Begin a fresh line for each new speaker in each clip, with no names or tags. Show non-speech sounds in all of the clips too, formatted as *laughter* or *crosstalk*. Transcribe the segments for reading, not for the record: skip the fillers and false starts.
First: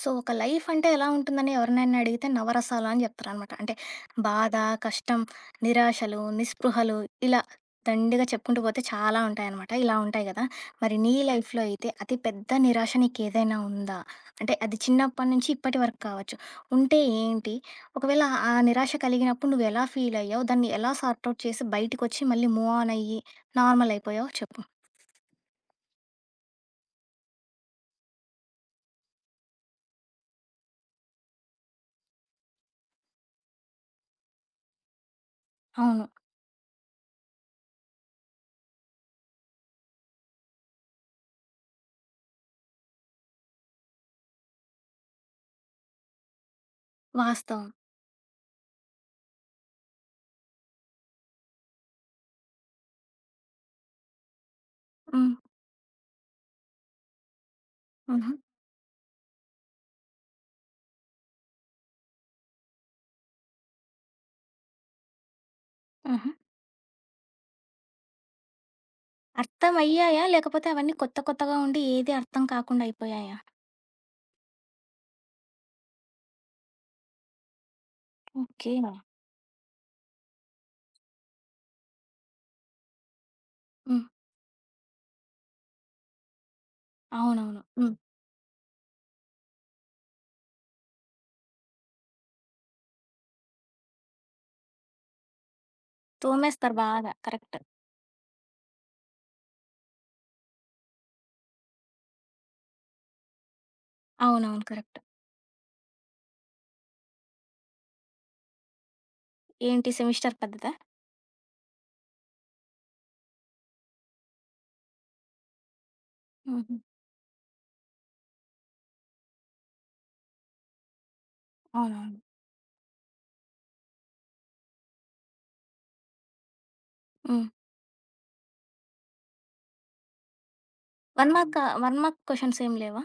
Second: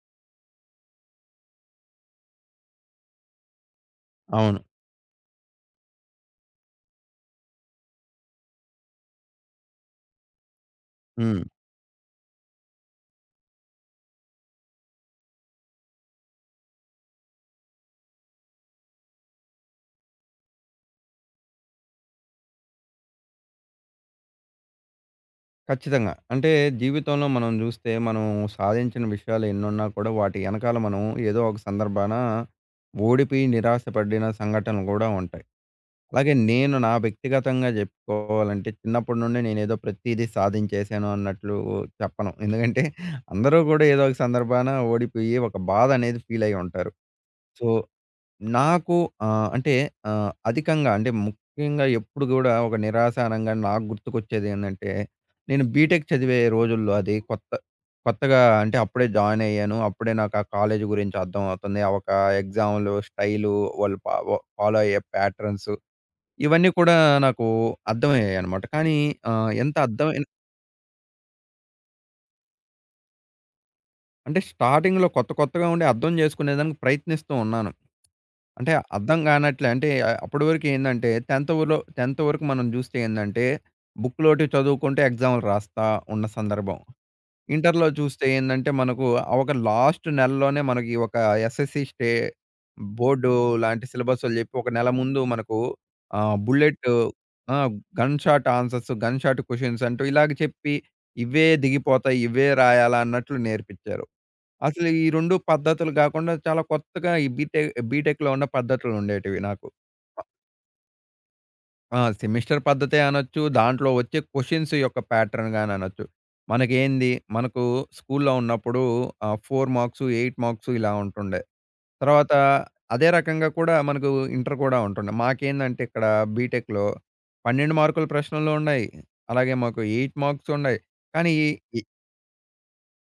So, ఒక life అంటే ఎలా ఉంటుందని ఎవరినైనా అడిగితే నవరసాలు అని చెప్తారనమాట. అంటే బాధ,
అవును.
కష్టం, నిరాశలు, నిస్పృహలు ఇలా దండిగా చెప్పుకుంటూ పోతే చాలా ఉంటాయనమాట. ఇలా ఉంటాయి కదా! మరి నీ
హ్మ్.
లైఫ్‌లో అయితే అతి పెద్ద నిరాశ నీకేదైనా ఉందా? అంటే అది చిన్నప్పటి నుంచి ఇప్పటి వరకు కావచ్చు. ఉంటే ఏంటి? ఒకవేళ ఆ నిరాశ కలిగినప్పుడు నువ్వెలా ఫీల్ అయ్యావు? దాన్ని ఎలా సార్ట్ ఔట్ చేసి బయటికొచ్చి మళ్ళీ మూవ్ ఆన్ అయ్యి నార్మల్ అయిపోయావో చెప్పు?
ఖచ్చితంగా. అంటే జీవితంలో మనం జూస్తే మనం సాధించిన విషయాలు ఎన్నున్నా కూడా వాటి ఎనకాల మనం ఏదో ఒక సందర్భాన ఓడిపోయి నిరాశపడిన సంఘటనలు గూడా ఉంటాయి.
అవును.
అలాగే నేను నా వ్యక్తిగతంగా జెప్పుకోవాలంటే చిన్నప్పటి నుండి నేనేదో ప్రతీదీ సాధించేశాను అన్నట్లు చెప్పను. ఎందుకంటే అందరూ గూడా ఏదో ఒక సందర్భాన ఓడిపోయి ఒక బాధ అనేది ఫీల్ అయ్యి ఉంటారు. సో
వాస్తవం.
నాకు అంటే అధికంగా అంటే ముఖ్యంగా ఎప్పుడు గూడా ఒక నిరాశ అనంగా నాకు గుర్తుకొచ్చేదేందంటే,
హ్మ్.
నేను బీటెక్ చదివే రోజుల్లో అది కొత్త
హుహు.
కొత్తగా అంటే అప్పుడే జాయిన్ అయ్యాను. అప్పుడే నాకు ఆ కాలేజీ గురించి అర్థమవుతుంది. ఆ ఒక ఎగ్జామ్‌లు, స్టైలు వాళ్ళు పా వ ఫాలో అయ్యే ప్యాటర్న్స్
హుహు.
ఇవన్నీ కూడా నాకు అర్థమయ్యాయన్నమాట. కానీ ఎంత
అర్థమయ్యాయా?
అర్థమైన
లేకపోతే అవన్నీ కొత్త కొత్తగా ఉండి ఏది అర్థం కాకుండా అయిపోయాయా?
అంటే స్టార్టింగ్‌లో కొత్త కొత్తగా ఉండి అర్థం జేసుకునేదానికి ప్రయత్నిస్తూ ఉన్నాను. అంటే
ఓకే.
అర్థం కానట్లే. అంటే అప్పటి వరకు ఏందంటే 10థ్ ఊర్లో 10థ్ వరకు మనం జూస్తే ఏందంటే
హ్మ్.
బుక్‌లోటి చదువుకుంటే ఎగ్జామ్‌లు రాస్తా ఉన్న సందర్భం.
అవునవును.
ఇంటర్‌లో
హ్మ్.
చూస్తే ఏందంటే మనకు ఆ ఒక లాస్ట్ నెలలోనే మనకి ఒక ఎస్ఎస్‌సి స్టే బోర్డు లాంటి సిలబసులు జెప్పి ఒక నెల ముందు మనకు
తోమేస్తారు
బుల్లెట్
బాగా.
ఆ!
Correct.
Gun shot answers, gun shot questions అంటూ ఇలాగ చెప్పి ఇవే దిగిపోతాయి. ఇవే రాయాలా అన్నట్లు నేర్పించారు.
అవునవును.
అసలు
కరెక్ట్.
ఈ 2 పద్ధతులు గాకుండా చాలా కొత్తగా ఈ బీటెక్‌లో ఉన్న పద్ధతులుండేటివి నాకు.
ఏంటి సెమిస్టర్ పద్ధతా?
ఆ! సెమిస్టర్ పద్ధతే అనొచ్చు. దాంట్లో వచ్చే క్వెషన్స్ యొక్క ప్యాటర్న్ గాని అనొచ్చు.
హుహు.
మనకేంది మనకు స్కూల్లో ఉన్నప్పుడు 4 మార్క్స్, 8 మార్క్స్ ఇలా ఉంటుండే.
అవునవును.
తర్వాత అదే రకంగా కూడా మనకు ఇంటర్ కూడా ఉంటుండే. మాకేందంటే ఇక్కడ బీటెక్‌లో
హ్మ్.
12 మార్కుల ప్రశ్నలున్నాయి. అలాగే మాకు 8 మార్క్స్ ఉన్నాయి.
1
కానీ
మార్కా 1 మార్క్ క్వెషన్స్ ఏమి లేవా?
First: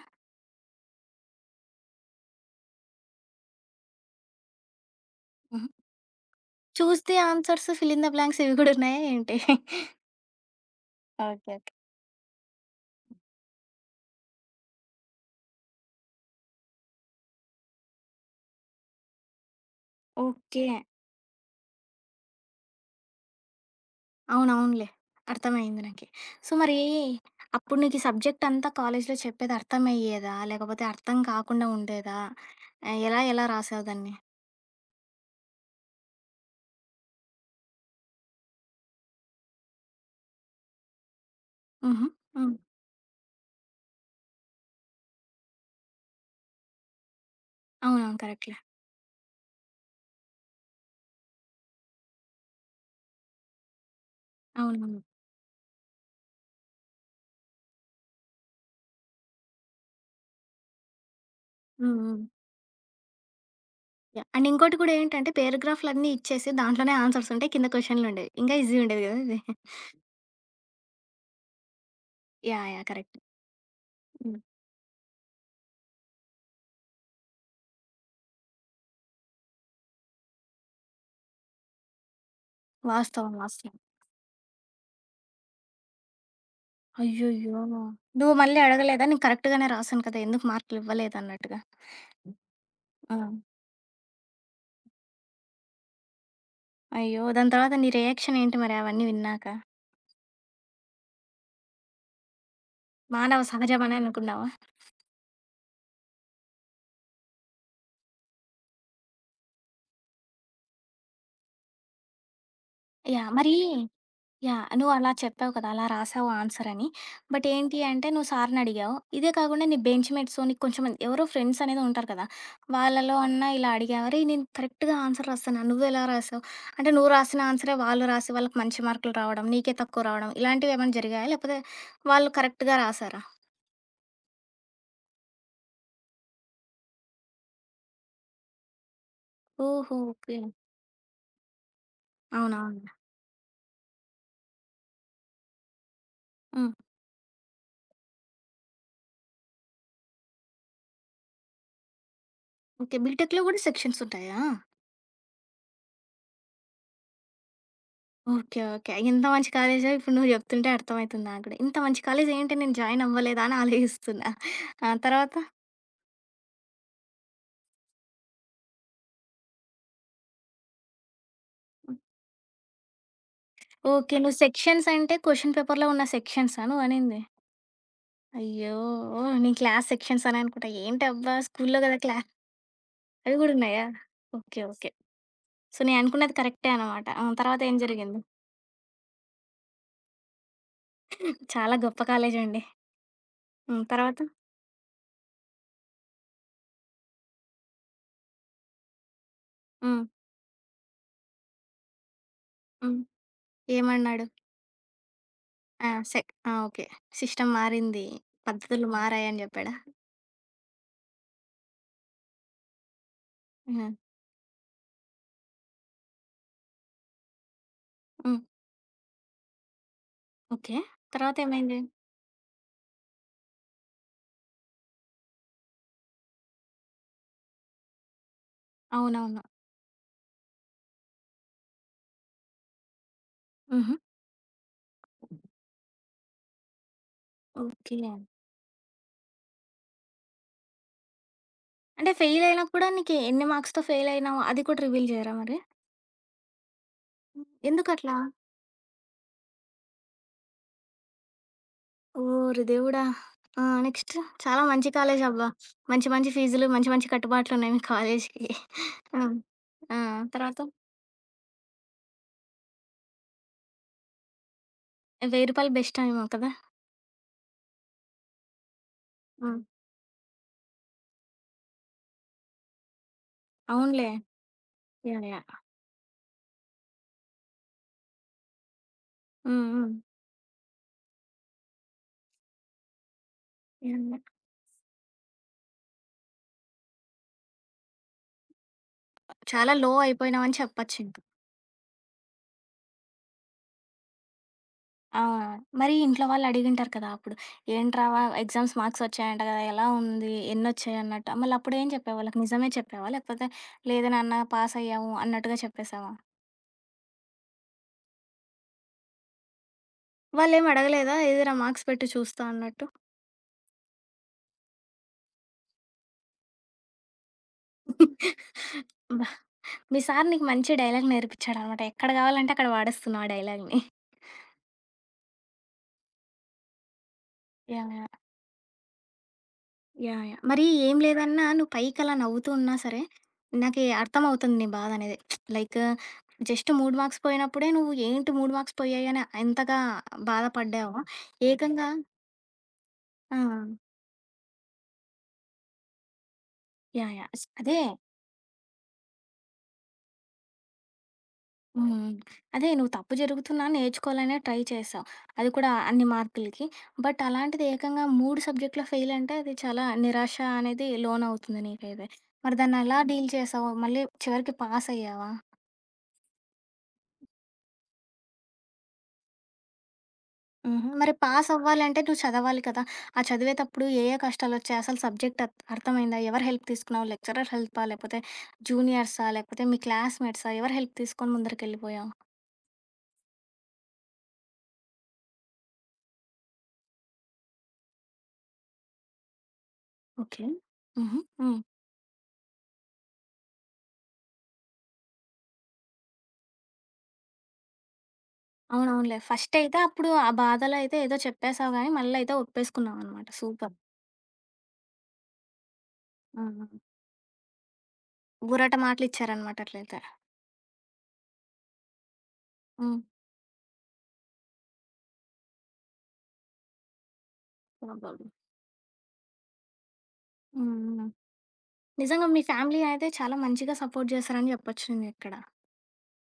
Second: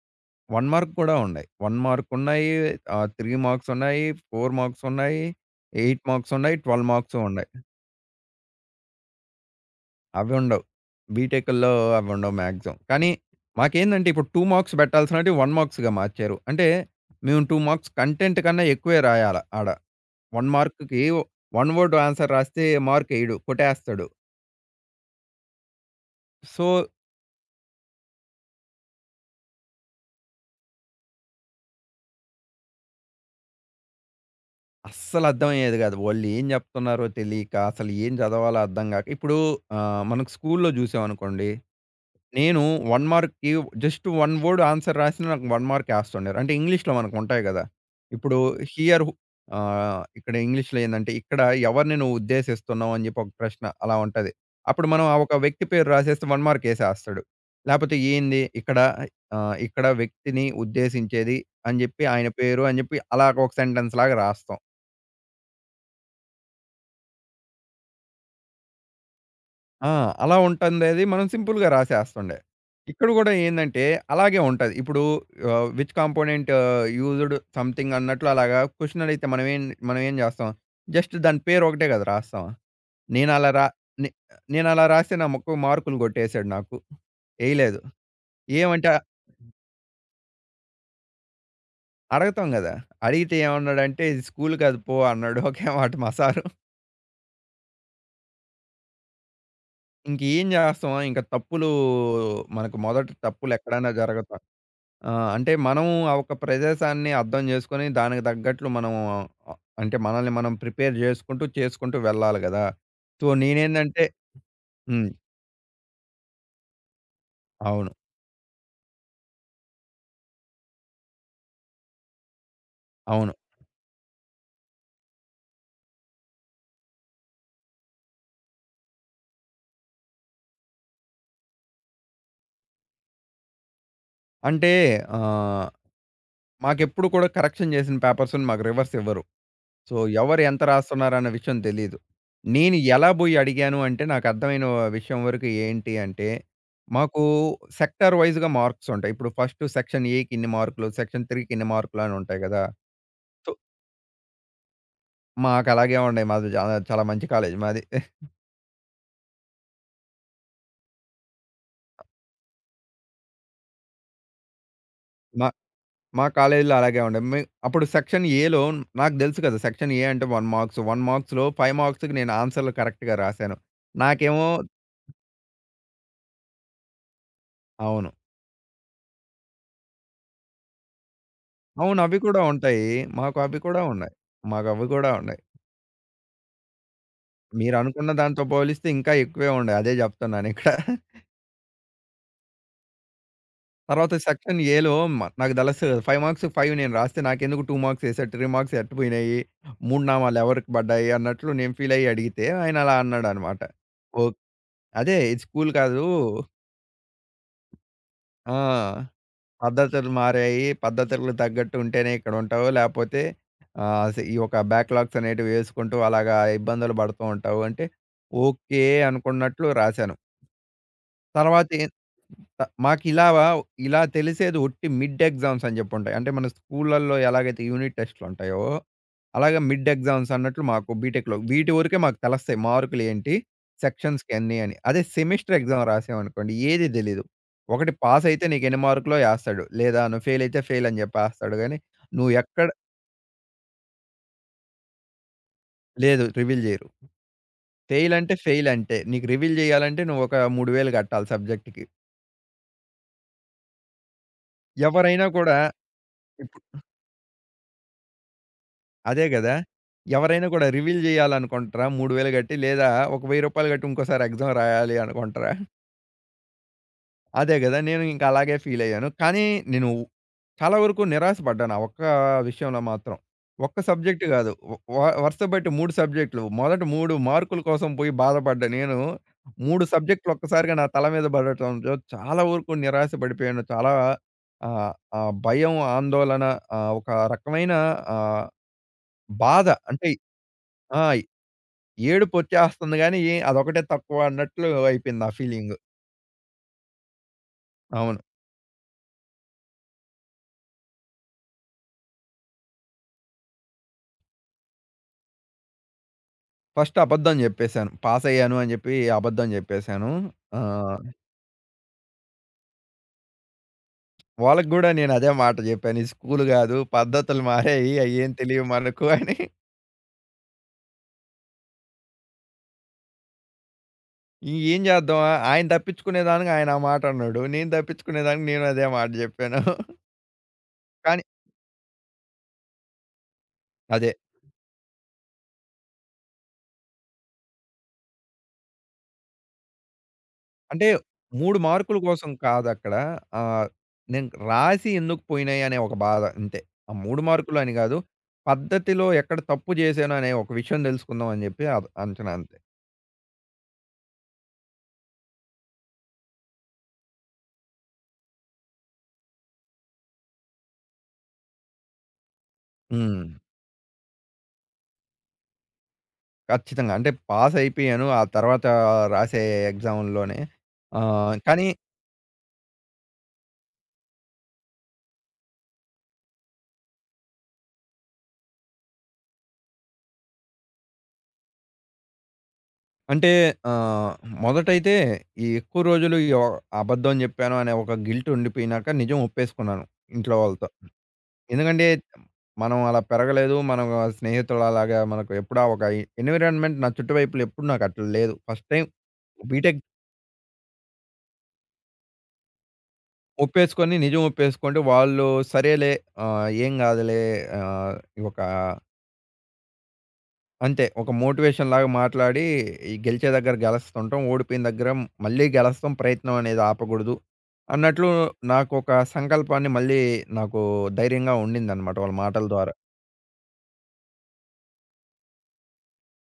1 మార్క్ కూడా ఉన్నాయి. 1 మార్క్ ఉన్నాయి. 3 మార్క్స్ ఉన్నాయి. 4 మార్క్స్ ఉన్నాయి.
హుహు.
8 మార్క్స్ ఉన్నాయి. 12
చూస్ ది
మార్క్స్ ఉన్నాయి.
Answers, fill in the blanks ఇవి గూడా ఉన్నాయా ఏంటి?
అవి ఉండవు.
ఓకే. ఓకే.
బీటెక్‌ల్లో అవి ఉండవు మాక్సిమం. కానీ మాకేందంటే ఇప్పుడు 2 మార్క్స్ పెట్టాల్సినటివి 1 మార్క్స్‌గా మార్చారు. అంటే మేము 2 మార్క్స్ కంటెంట్ కన్నా ఎక్కువే రాయాల ఆడ. 1
ఓకే.
మార్క్‌కి 1 వర్డ్ ఆన్సర్ రాస్తే మార్క్ ఎయడు. కొట్టేస్తాడు.
అవునవునులే. అర్థమయింది నాకి. సో,
సో,
మరి అప్పుడు నీకు ఈ సబ్జెక్ట్ అంతా కాలేజీలో చెప్పేది అర్థమయ్యేదా? లేకపోతే అర్థం కాకుండా ఉండేదా? ఎలా ఎలా రాసావు దాన్ని?
అస్సలు అర్థమయ్యేది కాదు. వాళ్ళు ఏం చెప్తున్నారో తెలియక అసలు ఏం చదవాలో అర్థం కాక ఇప్పుడు మనకు స్కూల్‌లో చూసామనుకోండి
హుహు. హ్మ్.
నేను 1 మార్క్‌కి జస్ట్ 1 వర్డ్ ఆన్సర్ రాసినా నాకు 1 మార్కేస్తుండారు. అంటే ఇంగ్లీష్‌లో మనకుంటాయి గదా!
అవునవును.
ఇప్పుడు
కరెక్ట్‌లే.
హియర్ ఇక్కడ ఇంగ్లీష్‌లో ఏందంటే, ఇక్కడ ఎవరిని నువ్వు ఉద్దేశిస్తున్నావు అని జెప్పి ఒక ప్రశ్న అలా ఉంటది. అప్పుడు
అవునవును.
మనం ఆ ఒక వ్యక్తి పేరు రాసేస్తే 1 మార్కేసేస్తాడు. లేపోతే ఏంది ఇక్కడ ఇక్కడ వ్యక్తిని ఉద్దేశించేది అని
హ్మ్.
జెప్పి
హ్మ్.
ఆయన పేరు అని జెప్పి అలాగ ఒక సెంటెన్స్ లాగా
యాహ్! అండ్
రాస్తాం.
ఇంకోటి కూడా ఏంటంటే పేరాగ్రాఫ్‌లన్నీ ఇచ్చేసి దాంట్లోనే ఆన్సర్స్ ఉంటాయి. కింద క్వెషన్‌లుండేవి. ఇంకా ఈజీ ఉండేది గదా! ఇది.
ఆ! అలా ఉంటందది మనం సింపుల్‌గా రాసేస్తుండే.
యాహ్! యాహ్!
ఇక్కడ
కరెక్ట్.
గూడా ఏందంటే,
హ్మ్.
అలాగే ఉంటది. ఇప్పుడు విచ్ కాంపోనెంట్ యూజ్డ్ సంథింగ్ అన్నట్లు అలాగా క్వెషన్ అడిగితే మనమేం మనమేం జేస్తాం? జస్ట్ దాని పేరు ఒకటే గదా! రాస్తాం.
వాస్తవం.
నేనలా రా
వాస్తవం.
నే నేనలా రాస్తే నా మొక్క మార్కులు గొట్టేసాడు నాకు.
అయ్యయ్యో!
ఎయలేదు.
నువ్వు మళ్ళీ
ఏమంటే
అడగలేదా? నేను కరెక్ట్‌గానే రాసాను కదా! ఎందుకు మార్కులివ్వలేదన్నట్టుగా?
అడగతాం గదా!
ఆ!
అడిగితే ఏమన్నాడంటే, "ఇది స్కూల్ కాదు పో" అన్నాడు. *laughs* ఒకే మాట మా సారు.
అయ్యో! దాని తర్వాత నీ రియాక్షన్ ఏంటి మరి అవన్నీ విన్నాక?
ఇంకేం జేస్తాం? ఇంక తప్పులు మనకు మొదట
మానవ
తప్పులెక్కడైనా
సహజమనే
జరగతా
అనుకున్నావా?
ఆ! అంటే మనం ఆ ఒక ప్రదేశాన్ని అర్థం చేసుకొని దానికి తగ్గట్లు మనం అంటే మనల్ని మనం ప్రిపేర్ చేసుకుంటూ, చేసుకుంటూ వెళ్ళాలి గదా! So,
yeah! మరి
నేనేందంటే
యాహ్!
హ్మ్.
నువ్వలా చెప్పావు కదా! అలా రాసావు ఆన్సర్ అని. బట్ ఏంటి
అవును.
అంటే నువ్వు సార్‌ని అడిగావు. ఇదే కాకుండా నీ బెంచ్ మేట్సో, నీకు కొంచెం మంది ఎవరో ఫ్రెండ్స్ అనేది ఉంటారు కదా! వాళ్ళలో
అవును.
అన్నా ఇలా అడిగావా? "అరేయ్! నేను కరెక్ట్‌గా ఆన్సర్ రాసానా? నువ్వెలా రాసావు?" అంటే నువ్వు రాసిన ఆన్సరే వాళ్ళు రాసి వాళ్ళకి మంచి మార్కులు రావడం, నీకే తక్కువ రావడం ఇలాంటివి ఏమైనా జరిగాయా? లేకపోతే వాళ్ళు కరెక్ట్‌గా రాసారా?
అంటే ఆహ్, మాకెప్పుడు కూడా కరెక్షన్ చేసిన పేపర్స్‌ని మాకు రివర్స్ ఇవ్వరు. సో,
ఓహో! ఓకే.
ఎవరు ఎంత రాస్తున్నారన్న విషయం తెలీదు. నేను
అవునవునులే.
ఎలా బోయి అడిగాను అంటే నాకర్థమైన విషయం వరకు ఏంటి అంటే,
హ్మ్.
మాకు సెక్టార్ వైస్‌గా మార్క్స్ ఉంటాయి. ఇప్పుడు ఫస్ట్ సెక్షన్ ఏకి ఇన్ని మార్కులు, సెక్షన్ 3కి ఇన్ని మార్కులు అని ఉంటాయి గదా!
ఓకే. బీటెక్‌లో
సో
కూడా సెక్షన్స్ ఉంటాయా?
మాకలాగే ఉండేయి. మాది చాలా, చాలా మంచి కాలేజీ మాది.
ఓకే. ఓకే. ఇంత మంచి కాలేజా ఇప్పుడు నువ్వు చెప్తుంటే అర్థమైతుంది నాకు కూడా. ఇంత మంచి కాలేజ్ ఏంటి నేను జాయిన్ అవ్వలేదా అని ఆలోచిస్తున్నా. ఆ! తర్వాత?
మా మా కాలేజీలో అలాగే ఉండే. అప్పుడు సెక్షన్ ఏలో నాకు తెలుసు కదా! సెక్షన్ ఏ అంటే 1 మార్క్స్. 1 మార్క్స్‌లో 5 మార్క్స్‌కి నేను ఆన్సర్‌లు కరెక్ట్‌గా రాసాను.
ఓకే. నువ్వు
నాకేమో
సెక్షన్స్ అంటే క్వెషన్ పేపర్‌లో ఉన్న సెక్షన్సా నువ్వనింది?
అవును.
అయ్యో! ఓహ్! నేను క్లాస్ సెక్షన్స్ అని అనుకుంటా. ఏంటబ్బా! స్కూల్లో కదా
అవును. అవి కూడా ఉంటాయి.
అవి
మాకు
కూడా
అవి కూడా
ఉన్నాయా?
ఉన్నాయి.
ఓకే.
మాకు అవి
ఓకే.
కూడా ఉన్నాయి.
సో, నేను అనుకున్నది కరెక్టే అనమాట. ఆ! తర్వాత ఏం
మీరనుకున్న
జరిగింది?
దాంతో పోలిస్తే ఇంకా ఎక్కువే ఉండే. అదే చెప్తున్నానిక్కడ.
చాలా గొప్ప కాలేజ్ అండి. హ్మ్.
తర్వాత
తర్వాత?
సెక్షన్ ఏలో నాకు తెలుసు 5 మార్క్స్ 5 నేను రాస్తే నాకెందుకు 2 మార్క్స్ ఏసారు, 3 మార్క్స్ ఎట్టుపోయినాయి.
హ్మ్.
3 నామాలు ఎవరికి పడ్డాయి అన్నట్లు నేను ఫీల్ అయ్యి అడిగితే ఆయన
హ్మ్.
అలా అన్నాడనమాట.
ఏమన్నాడు?
ఓహ్! అదే ఇది స్కూల్
ఆ!
కాదు.
ఆ! ఓకే. సిస్టమ్ మారింది. పద్ధతులు
ఆ!
మారాయని చెప్పాడా?
పద్ధతులు మారాయి. పద్ధతులు తగ్గట్టు ఉంటేనే ఇక్కడ ఉంటావు. లేపోతే
హ్మ్.
ఆహ్, స ఈ యొక్క బ్యాక్‌లాగ్స్ అనేటివి వేసుకుంటూ అలాగా ఇబ్బందులు పడుతూ ఉంటావు. అంటే
హ్మ్.
ఓకే అనుకున్నట్లు రాశాను.
ఓకే.
తర్వాత
తర్వాతేమైంది?
ఏ త మాకిలా ఇలా ఇలా తెలిసేది ఒట్టి మిడ్ ఎగ్జామ్స్ అని జెప్పుంటాయి. అంటే మన స్కూళ్ళల్లో ఎలాగైతే యూనిట్ టెస్ట్‌లుంటాయో,
అవునవును.
అలాగే మిడ్ ఎగ్జామ్స్ అన్నట్లు మాకు బీటెక్‌లో. వీటి వరకే మాకు తెలుస్తాయి మార్కులేంటి,
హుహు.
సెక్షన్స్‌కి అన్నీ అని. అదే సెమిస్టర్ ఎగ్జామ్ రాసామనుకోండి ఏది తెలీదు. ఒకటి
ఓకే.
పాస్ అయితే నీకెన్ని మార్కులో ఏస్తాడు. లేదా నువ్వు ఫెయిల్ అయితే ఫెయిల్ అని జెప్పేస్తాడు గానీ,
అంటే
నువ్వు
ఫెయిల్ అయినా
ఎక్కడ
కూడా నీకు ఎన్ని మార్క్స్‌తో ఫెయిల్ అయినావు అది కూడా రివీల్ చేయరా మరి?
లేదు రివీల్ జెయ్యరు. ఫెయిల్
ఎందుకట్లా?
అంటే ఫెయిల్ అంతే. నీకు రివీల్ జెయ్యాలంటే నువ్వు ఒక 3000 గట్టాలి సబ్జెక్ట్‌కి.
ఓరి దేవుడా! ఆ! నెక్స్ట్ చాలా మంచి కాలేజ్
ఎవరైనా
అబ్బా!
కూడా
మంచి మంచి ఫీజులు, మంచి మంచి కట్టుబాట్లున్నాయి మీ కాలేజ్‌కి. ఆ!
అదే గదా!
ఆ!
ఎవరైనా
తర్వాత
గూడా
రూ.
రివీల్ జేయాలనుకుంటరా? 3000 గట్టి లేదా ఒక రూ. 1000 గట్టి ఇంకోసారి ఎగ్జామ్ రాయాలి
1000
అనుకుంటరా?
రూపాయలు బెస్ట్ ఏమో కదా!
అదే గదా! నేను ఇంక అలాగే ఫీలయ్యాను. కానీ
హ్మ్.
నేను చాలా వరకు నిరాశ పడ్డాను. ఆ ఒక్క విషయంలో మాత్రం. ఒక్క
అవునులే.
సబ్జెక్ట్ గాదు. వ వ
యాహ్! యాహ్!
వరుసబెట్టి 3 సబ్జెక్టులు. మొదట 3 మార్కుల కోసం పోయి బాధపడ్డ నేను
హ్మ్.
3
హ్మ్.
సబ్జెక్టులు ఒక్కసారిగా నా తల మీద పడటంతో చాలా వరకు నిరాశ పడిపోయాను. చాలా
యాహ్! యాహ్!
ఆహ్, ఆహ్, భయం, ఆందోళన ఒక రకమైన ఆహ్, బాధ.
చాలా లో
అంటే
అయిపోయినావని చెప్పొచ్చు.
ఆ! ఏడుపొచ్చేస్తుంది గానీ, అదొకటే తక్కువ అన్నట్లు
ఆ!
అయిపోయింది నా ఫీలింగు.
మరి ఇంట్లో వాళ్ళు అడిగింటారు కదా! అప్పుడు. "ఏంట్రా
అవును.
ఎగ్జామ్స్ మార్క్స్ వచ్చాయంట కదా! ఎలా ఉంది? ఎన్నొచ్చాయి?" అన్నట్టు. మళ్ళీ అప్పుడేం చెప్పావు వాళ్ళకి? నిజమే చెప్పావా? లేకపోతే లేదు నాన్న పాస్ అయ్యాము అన్నట్టుగా చెప్పేసావా?
ఫస్ట్ అబద్ధం జెప్పేసాను. పాసయ్యాను అని జెప్పి అబద్ధం జెప్పేసాను.
వాళ్ళేమి
ఆహ్,
అడగలేదా? "ఇదిరా మార్క్స్ పెట్టు చూస్తా" అన్నట్టు.
వాళ్ళకి గూడా నేను అదే మాట జెప్పాను. ఇది స్కూలు గాదు, పద్ధతులు మారాయి, అయ్యేం తెలియవు మనకు
అబ్బా!
అని.
మీ సార్ నీకు మంచి డైలాగ్ నేర్పించాడనమాట. ఎక్కడ కావాలంటే అక్కడ వాడేస్తున్నావు ఆ డైలాగ్‌ని.
ఈ ఏం జేద్దాం ఆయన తప్పించుకునేదానికి ఆయన ఆ మాట అన్నాడు. నేను
యాహ్! యాహ్!
తప్పించుకునేదానికి నేను అదే మాట జెప్పాను.
యాహ్! యాహ్! మరి ఏం
కానీ
లేదన్నా నువ్వు పైకలా నవ్వుతూ ఉన్నా సరే, నాకి
అదే.
అర్థమవుతుంది నీ బాధనేది. లైక్ జస్ట్ 3 మార్క్స్ పోయినప్పుడే నువ్వు ఏంటి 3 మార్క్స్ పోయాయని ఎంతగా
అంటే
బాధపడ్డావో,
3
ఏకంగా
మార్కుల కోసం కాదక్కడ.
ఆ!
ఆహ్, నేను రాసి ఎందుకు పోయినాయి అనే ఒక బాధ అంతే. ఆ
యాహ్!
3
యాహ్!
మార్కులు అని
అదే.
గాదు. పద్ధతిలో ఎక్కడ తప్పు జేశాను అనే ఒక విషయం దెలుసుకుందాం అని జెప్పి
హ్మ్. హ్మ్.
అంచనా అంతే.
అదే నువ్వు తప్పు జరుగుతున్నా నేర్చుకోవాలనే ట్రై చేశావు. అది కూడా అన్ని మార్కులకి. బట్ అలాంటిది ఏకంగా 3 సబ్జెక్ట్‌లో ఫెయిల్ అంటే అది చాలా నిరాశ అనేది లోనవుతుంది నీకైతే. మరి దాన్నెలా
హ్మ్.
డీల్ చేశావు? మళ్ళీ చివరికి పాసయ్యావా?
ఖచ్చితంగా. అంటే పాస్ అయిపోయాను. ఆ తర్వాత రాసే ఎగ్జామ్‌ల్లోనే.
హుహు. మరి పాస్
కానీ
అవ్వాలంటే నువ్వు చదవాలి కదా! ఆ చదివేతప్పుడు ఏ ఏ కష్టాలొచ్చాయి? అసలు సబ్జెక్ట్ అర్థమైందా? ఎవరి హెల్ప్ తీసుకున్నావు? లెక్చరర్ హెల్పా? లేకపోతే జూనియర్సా? లేకపోతే మీ క్లాస్‌మేట్సా? ఎవరి హెల్ప్ తీసుకొని ముందరికెళ్ళిపోయావు?
అంటే ఆహ్, మొదటైతే ఎక్కువ రోజులు ఈ అబద్ధం జెప్పాను అనే ఒక గిల్ట్ ఉండిపోయినాక నిజం ఒప్పేసుకున్నాను ఇంట్లో
ఓకే.
వాళ్ళతో.
హుహు. హ్మ్.
ఎందుకంటే మనం అలా పెరగలేదు. మనం స్నేహితులలాగా మనకు ఎప్పుడా ఒక ఎన్విరాన్మెంట్ నా చుట్టువైపుల ఎప్పుడు నాకు అట్లా లేదు. ఫస్ట్ టైమ్
అవునవునులే. ఫస్ట్ అయితే
బీటెక్
అప్పుడు ఆ బాధలో అయితే ఏదో చెప్పేసావు గానీ, మళ్ళీ అయితే ఒప్పేసుకున్నావనమాట. సూపర్.
ఒప్పేసుకొని నిజం ఒప్పేసుకుంటే వాళ్ళు సరేలే ఏం
హ్మ్.
కాదులే ఆహ్, ఒక
ఊరట మాటలిచ్చారనమాట అట్లయితే.
అంతే ఒక మోటివేషన్‌లాగా మాట్లాడి ఈ
హ్మ్.
గెలిచే దగ్గర గెలుస్తుంటాం. ఓడిపోయిన దగ్గర మళ్ళీ గెలుస్తాం. ప్రయత్నం అనేది ఆపకూడదు అన్నట్లు
అవును.
నాకొక సంకల్పాన్ని మళ్ళీ నాకు
హ్మ్. హ్మ్.
ధైర్యంగా ఉండిందన్నమాట వాళ్ళ
నిజంగా మీ
మాటల ద్వారా.
ఫ్యామిలీ అయితే చాలా మంచిగా సపోర్ట్ చేశారని చెప్పొచ్చు నీకిక్కడ.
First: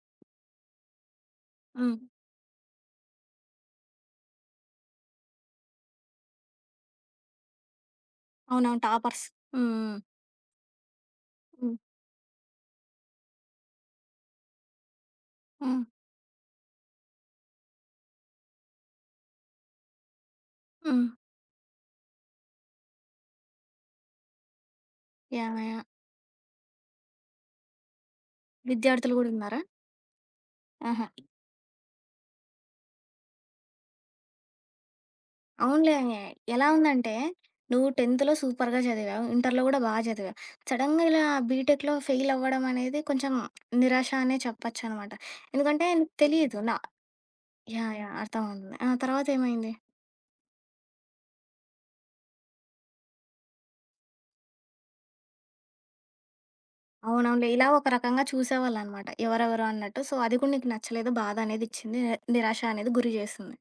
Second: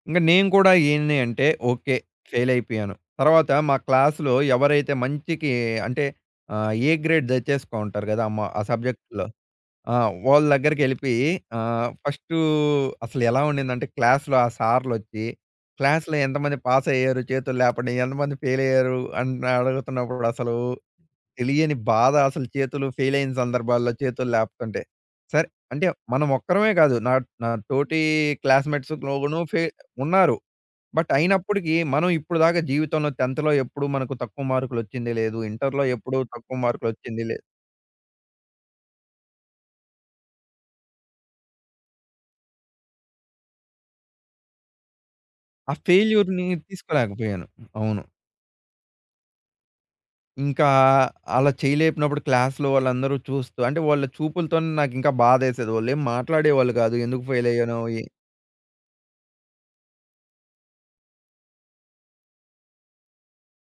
ఇంక నేను కూడా ఏంది అంటే,
హ్మ్.
ఓకే. ఫెయిల్ అయిపోయాను. తర్వాత మా క్లాస్‌లో ఎవరైతే మంచికి అంటే ఏ గ్రేడ్ తెచ్చేసుకో ఉంటారు గదా! అమ్మ ఆ
అవునవును. టాపర్స్.
సబ్జెక్ట్‌లో. ఆ!
హ్మ్.
వాళ్ళ దగ్గరికెళ్ళిపోయి
హ్మ్.
ఫస్టు అసలు ఎలా ఉండిందంటే క్లాస్‌లో ఆ సార్‌లొచ్చి,
హ్మ్.
క్లాస్‌లో ఎంతమంది పాస్ అయ్యారు చేతులు లేపండి, ఎంతమంది ఫెయిల్ అయ్యారు అని అడుగుతున్నప్పుడు అసలు
హ్మ్.
తెలియని బాధ అసలు చేతులు ఫెయిల్ అయిన సందర్భాల్లో చేతులు లేపుతుంటే. సరే
యాహ్! యాహ్!
అంటే మనం ఒక్కరమే కాదు. నా నా తోటి
విద్యార్థులు గూడా
క్లాస్‌మేట్స్‌లోను
ఉన్నారా?
ఫె ఉన్నారు.
ఆహా!
బట్ అయినప్పటికీ మనం ఇప్పుడు దాకా జీవితంలో 10థ్‌లో ఎప్పుడు మనకు తక్కువ మార్కులొచ్చింది లేదు. ఇంటర్‌లో
అవునులే.
ఎప్పుడూ తక్కువ
ఎలా ఉందంటే,
మార్కులొచ్చింది లేదు.
నువ్వు 10థ్‌లో సూపర్‌గా చదివావు. ఇంటర్‌లో గూడా బా చదివావు. సడెన్‌గా ఇలా బీటెక్‌లో ఫెయిల్ అవ్వడం అనేది కొంచెం నిరాశ అనే చెప్పొచ్చనమాట.
ఆ
ఎందుకంటే నీకు
ఫెయిల్యూర్‌ని
తెలీదు.
తీసుకోలేకపోయాను.
యాహ్!
అవును.
యాహ్! అర్థమవుతుంది. ఆ! తర్వాతేమైంది?
ఇంకా అలా చేయలేపినప్పుడు క్లాస్‌లో వాళ్ళందరూ చూస్తూ అంటే వాళ్ళ చూపులతోనే నాకింకా బాధేసేది. వాళ్ళేం మాట్లాడేవాళ్ళు కాదు. ఎందుకు
అవునవునులే.
ఫెయిల్
ఇలా
అయ్యానో
ఒక
ఎ
రకంగా చూసేవాళ్ళనమాట. ఎవరెవరో అన్నట్టు. సో, అది కూడా నీకు నచ్చలేదు. బాధ అనేది ఇచ్చింది. నిరాశ అనేది గురి చేసింది.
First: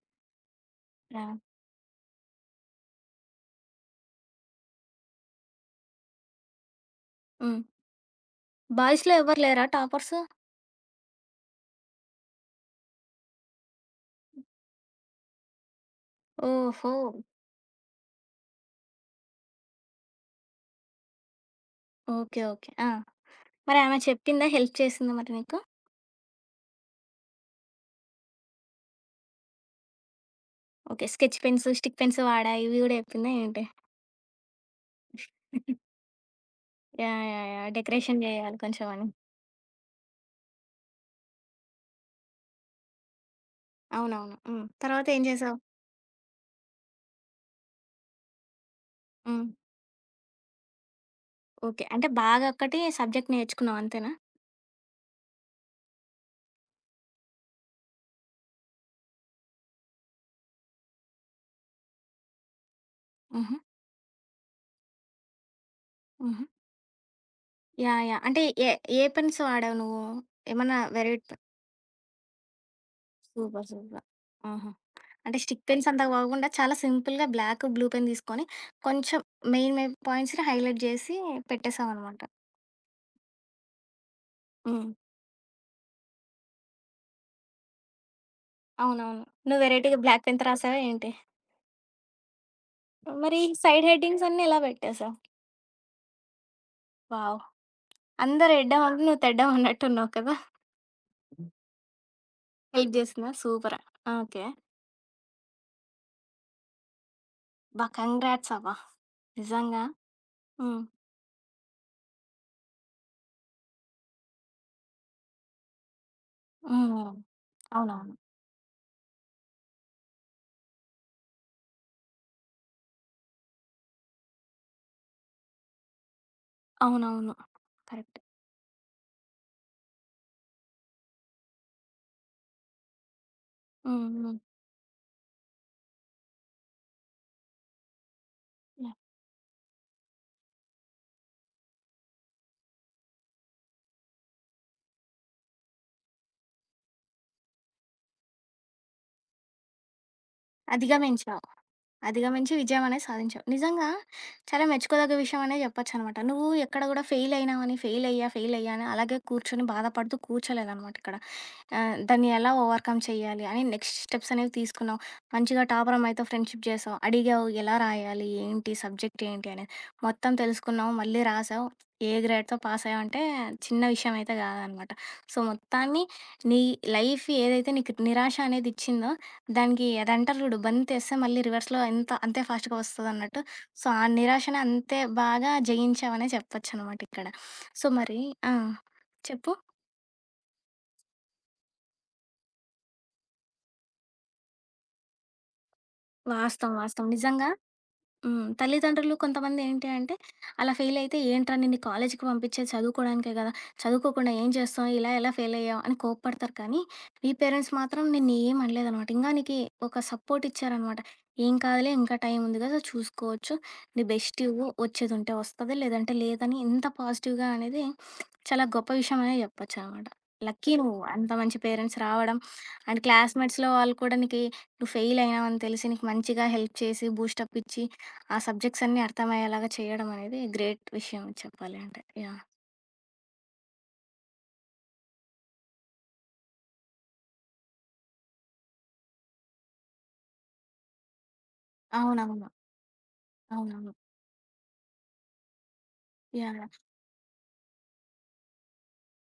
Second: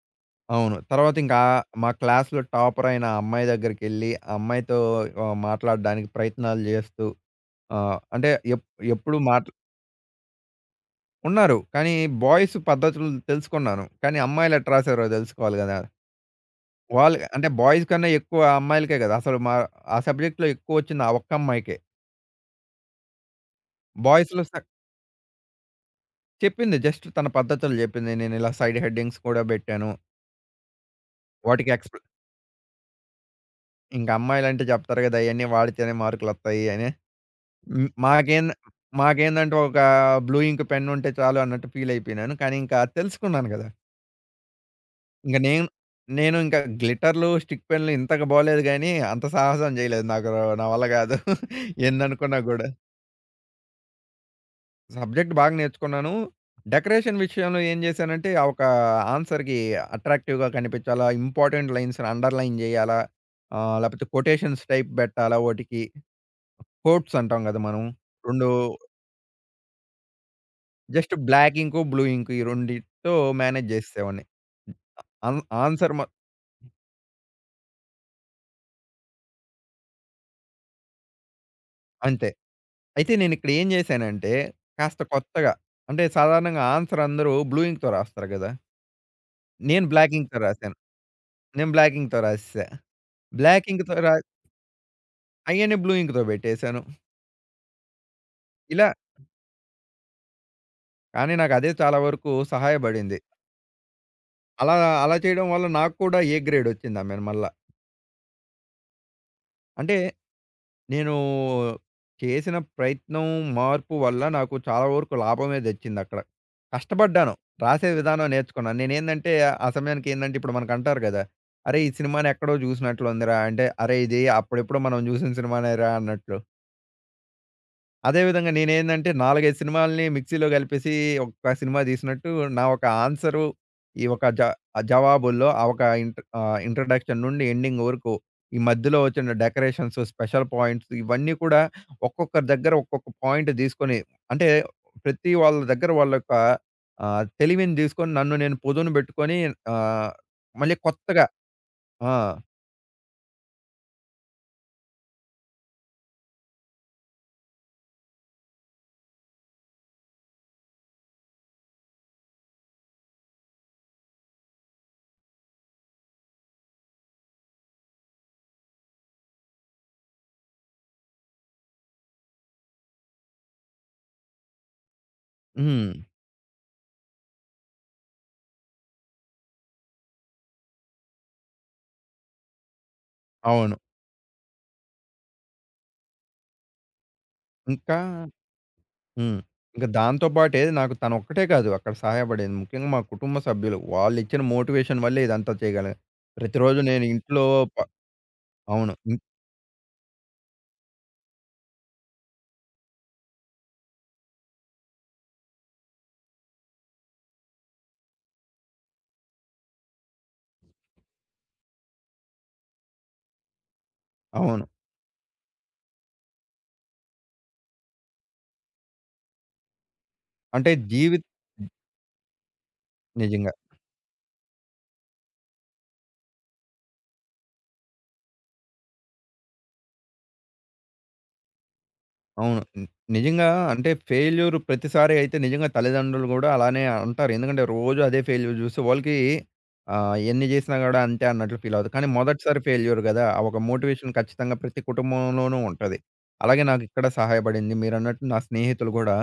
అవును. తర్వాత
యాహ్!
ఇంకా మా క్లాస్‌లో టాపర్ అయిన ఆ అమ్మాయి దగ్గరికెళ్ళి ఆ అమ్మాయితో మాట్లాడడానికి ప్రయత్నాలు చేస్తూ
హ్మ్.
అంటే ఎప్
బాయ్స్‌లో
ఎప్పుడు
ఎవ్వరు
మాట
లేరా టాపర్సు?
ఉన్నారు. కానీ బాయ్స్ పద్ధతులు తెలుసుకున్నాను. కానీ అమ్మాయిలు ఎట్టా రాసారో తెలుసుకోవాలి గదా!
ఓహో!
వాళ్ళు అంటే బాయ్స్ కన్నా ఎక్కువ అమ్మాయిలకే గదా! అసలు మా ఆ సబ్జెక్ట్‌లో ఎక్కువొచ్చింది ఆ ఒక్క అమ్మాయికే.
ఓకే. ఓకే. ఆ! మరి ఆమె
బాయ్స్‌లో
చెప్పిందా?
స
హెల్ప్ చేసిందా మరి నీకు?
చెప్పింది జస్ట్ తన పద్ధతులు జెప్పింది. నేనిలా సైడ్ హెడ్డింగ్స్ కూడా బెట్టాను.
ఓకే. స్కెచ్ పెన్స్,
వాటికి
స్టిక్
ఎక్స్‌ప్లె
పెన్స్ వాడా ఇవి గూడా చెప్పిందా ఏంటి?
ఇంక అమ్మాయిలంటే జెప్తారు గదా! అయన్నీ వాడితేనే మార్కులొత్తాయి అని.
యాహ్! యాహ్! యాహ్!
హ్మ్.
డెకరేషన్ జేయాలి కొంచెం అని.
మాకేందంటే ఒక బ్లూ ఇంక్ పెన్ ఉంటే చాలు అన్నట్టు ఫీల్ అయిపోయినాను. కానీ ఇంకా తెలుసుకున్నాను గదా!
అవునవును. హ్మ్. తర్వాత ఏం
ఇంక
చేసావు?
నేను నేను ఇంకా గ్లిటర్‌లు, స్టిక్ పెన్‌లు ఇంతకు బోలేదు గానీ, అంత
హ్మ్.
సాహసం జేయలేదు. నా వల్ల గాదు.
ఓకే. అంటే
ఎన్ననుకున్నా
బాగా
గూడా.
ఒక్కటి సబ్జెక్ట్ నేర్చుకున్నావు అంతేనా?
*laughs* సబ్జెక్ట్ బాగా నేర్చుకున్నాను. డెకరేషన్ విషయంలో ఏం జేశానంటే, ఆ ఒక ఆన్సర్‌కి అట్రాక్టివ్‌గా కనిపించాలా, ఇంపార్టెంట్ లైన్స్‌ని అండర్‌లైన్ జేయాలా,
హుహు.
లేపోతే కొటేషన్స్ టైప్ బెట్టాలా ఓటికి.
హుహు.
కోట్స్ అంటాం గదా మనం.
యాహ్! యాహ్! అంటే
2
ఏ ఏ పెన్స్ వాడావు నువ్వు? ఏమన్నా
జస్ట్
వెరైటీ పె
బ్లాక్ ఇంకు, బ్లూ ఇంకు ఈ రెండిటితో
సూపర్.
Manage
super.
జేసేసేవాడిని.
ఆహా! అంటే
ఆన్
స్టిక్ పెన్స్
ఆన్సర్
అంత
మొ
కాకుండా చాలా సింపుల్‌గా బ్లాక్, బ్లూ పెన్ తీసుకొని కొంచెం మెయిన్ మెయిన్ పాయింట్స్‌ని హైలైట్ జేసి పెట్టేసావనమాట.
అంతే. అయితే నేనిక్కడ ఏం జేశానంటే,
హ్మ్.
కాస్త కొత్తగా అంటే సాధారణంగా ఆన్సర్ అందరూ బ్లూ ఇంక్‌తో రాస్తారు గదా!
అవునవును. నువ్వు
నేను
వెరైటీ‌గా
బ్లాక్
బ్లాక్
ఇంక్‌తో
పెన్
రాసాను.
రాసావా ఏంటి?
నేను బ్లాక్ ఇంక్‌తో రాసేసా.
మరి
బ్లాక్
సైడ్
ఇంక్‌తో రా
హెడ్డింగ్స్ అన్నీ ఎలా పెట్టేసావు?
అయ్యన్నీ బ్లూ ఇంక్‌తో బెట్టేసాను.
వావ్! అందరు ఎడ్డం
ఇలా
అంటే నువ్వు తెడ్డం అన్నట్టున్నావు కదా!
కానీ నాకదే చాలా వరకు
హెల్ప్
సహాయపడింది.
చేసిందా? సూపర్. ఓకే.
అలా అలా చేయడం వల్ల నాకు కూడా ఏ గ్రేడొచ్చిందామెను మళ్ళా.
అబ్బా! కంగ్రాట్స్ అబ్బా! నిజంగా.
అంటే
హ్మ్.
నేనూ చేసిన ప్రయత్నం, మార్పు వల్ల నాకు చాలా వరకు లాభమే దెచ్చిందక్కడ.
హ్మ్.
కష్టపడ్డాను. రాసే
అవునవును.
విధానం నేర్చుకున్నాను. నేనేందంటే, ఆ సమయానికి ఏందంటే, ఇప్పుడు మనకంటారు గదా! "అరేయ్! ఈ సినిమానెక్కడో జూసినట్లుందిరా" అంటే, "అరేయ్! ఇది అప్పుడెప్పుడో మనం జూసిన సినిమానేరా" అన్నట్లు.
అవునవును. కరెక్ట్.
అదే విధంగా నేనేందంటే 4, 5 సినిమాల్ని మిక్సీలో కలిపేసి ఒక్క సినిమా తీసినట్టు నా ఒక ఆన్సరు ఈ
హ్మ్.
ఒక
హ్మ్.
జ ఆ జవాబుల్లో ఆ ఒక ఇంట్రడక్షన్ నుండి ఎండింగ్ వరకు ఈ
యాహ్!
మధ్యలో వచ్చిన డెకరేషన్స్, స్పెషల్ పాయింట్స్ ఇవన్నీ కూడా ఒక్కొక్కరి దగ్గర ఒక్కొక్క పాయింట్ తీసుకొని అంటే ప్రతి వాళ్ళ దగ్గర వాళ్ళ యొక్క తెలివిని తీసుకొని నన్ను నేను పొదును పెట్టుకొని ఆహ్, మళ్ళీ కొత్తగా
అధిగమించావు.
ఆ!
అధిగమించి విజయం అనేది సాధించావు. నిజంగా చాలా మెచ్చుకోదగ్గ విషయం అనే చెప్పొచ్చనమాట. నువ్వు ఎక్కడ కూడా ఫెయిల్ అయినావని, ఫెయిల్ అయ్యా, ఫెయిల్ అయ్యా అని అలాగే కూర్చొని బాధపడుతూ కూర్చోలేదనమాట ఇక్కడ. ఆ! దాన్ని ఎలా ఓవర్‌కమ్ చెయ్యాలి అని నెక్స్ట్ స్టెప్స్ అనేవి తీసుకున్నావు. మంచిగా టాపర్ అమ్మాయితో ఫ్రెండ్‌షిప్ చేసావు. అడిగావు ఎలా రాయాలి? ఏంటి? సబ్జెక్ట్ ఏంటి? అనేది మొత్తం తెలుసుకున్నావు. మళ్ళీ రాసావు. ఏ గ్రేడ్‌తో పాస్ అయ్యావంటే చిన్న విషయం అయితే కాదనమాట. సో,
హ్మ్.
మొత్తాన్ని నీ లైఫ్ ఏదైతే నీకు నిరాశ అనేది ఇచ్చిందో దానికి అదంటారు చూడు బంతేస్తే మళ్ళీ రివర్స్‌లో ఎంత అంతే ఫాస్ట్‌గా వస్తదన్నట్టు.
అవును.
సో, ఆ నిరాశని అంతే బాగా జయించావనే చెప్పొచ్చనమాట ఇక్కడ. సో,
ఇంకా
మరి ఆ!
హ్మ్.
చెప్పు?
ఇంక దాంతో పాటే నాకు తనొక్కటే కాదు అక్కడ సహాయపడేది. ముఖ్యంగా మా కుటుంబ సభ్యులు. వాళ్ళిచ్చిన మోటివేషన్ వల్లే ఇదంతా చేయగలిగాను.
వాస్తవం.
ప్రతిరోజు నేను
వాస్తవం.
ఇంట్లో
నిజంగా
ప
హ్మ్.
అవును.
తల్లిదండ్రులు
హ్మ్.
కొంతమందేంటి అంటే, అలా ఫెయిల్ అయితే ఏంట్రా నిన్ను కాలేజీకి పంపించేది చదువుకోడానికే గదా! చదువుకోకుండా ఏం చేస్తావు? ఇలా ఎలా ఫెయిల్ అయ్యావు? అని కోప్పడతారు కానీ, మీ పేరెంట్స్ మాత్రం నిన్ను ఏమి అనలేదనమాట. ఇంగా నీకి ఒక సపోర్ట్ ఇచ్చారనమాట. "ఏం కాదులే ఇంకా టైం ఉంది గదా! చూసుకోవచ్చు. నీ బెస్ట్
అవును.
ఇవ్వు. వచ్చేదుంటే వస్తది లేదంటే లేదని" ఇంత పాజిటివ్‌గా అనేది చాలా గొప్ప విషయం అనే చెప్పొచ్చనమాట. లక్కీ
అంటే
నువ్వు.
జీవిత్
అంత మంచి పేరెంట్స్ రావడం అండ్
నిజంగా.
క్లాస్‌మేట్స్‌లో వాళ్ళు కూడా నీకి నువ్వు ఫెయిల్ అయినావని తెలిసి నీకు మంచిగా హెల్ప్ చేసి, బూస్టప్ ఇచ్చి, ఆ సబ్జెక్ట్స్ అన్నీ అర్థమయ్యేలాగా చేయడం అనేది గ్రేట్ విషయం చెప్పాలి అంటే. యాహ్!
అవును. నిజంగా అంటే ఫెయిల్యూర్ ప్రతిసారి అయితే నిజంగా తల్లిదండ్రులు గూడా అలానే అంటారు. ఎందుకంటే రోజు అదే ఫెయిల్యూర్ జూసి వాళ్ళకి ఎన్ని జేసినా గూడా అంతే అన్నట్లు ఫీల్ అవుతారు. కానీ
అవునవును.
మొదటిసారి ఫెయిల్యూర్ గదా! ఆ ఒక
అవునవును.
మోటివేషన్ ఖచ్చితంగా ప్రతి కుటుంబంలోనూ ఉంటది.
యాహ్!
అలాగే
యాహ్!
నాకిక్కడ సహాయపడింది. మీరన్నట్టు నా స్నేహితులు గూడా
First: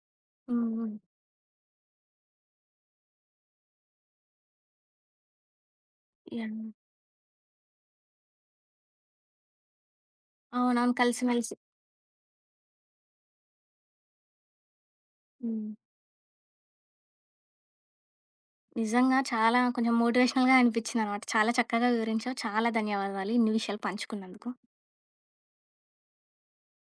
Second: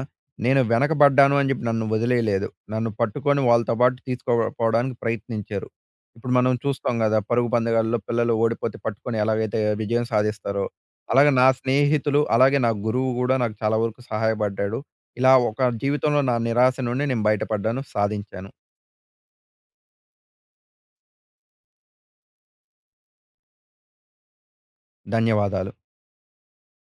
నేను
హ్మ్. హ్మ్.
వెనకబడ్డాను అని జెప్పి నన్ను వదిలేయలేదు. నన్ను పట్టుకొని వాళ్ళతో పాటు తీసుకోపోవడానికి ప్రయత్నించారు. ఇప్పుడు మనం
యాహ్!
చూస్తాం గదా! పరుగు పందెగాల్లో పిల్లలు ఓడిపోతే పట్టుకొని ఎలాగైతే విజయం సాధిస్తారో
అవునవును.
అలాగే నా
కలిసిమెలిసి
స్నేహితులు, అలాగే నా గురువు గూడా నాకు చాలా వరకు సహాయపడ్డాడు. ఇలా ఒక
హ్మ్.
జీవితంలో నా నిరాశ నుండి నేను బయటపడ్డాను, సాధించాను.
నిజంగా చాలా కొంచెం మోటివేషనల్‌గా అనిపించిందనమాట. చాలా చక్కగా వివరించావు. చాలా ధన్యవాదాలు ఇన్ని విషయాలు పంచుకున్నందుకు.
ధన్యవాదాలు.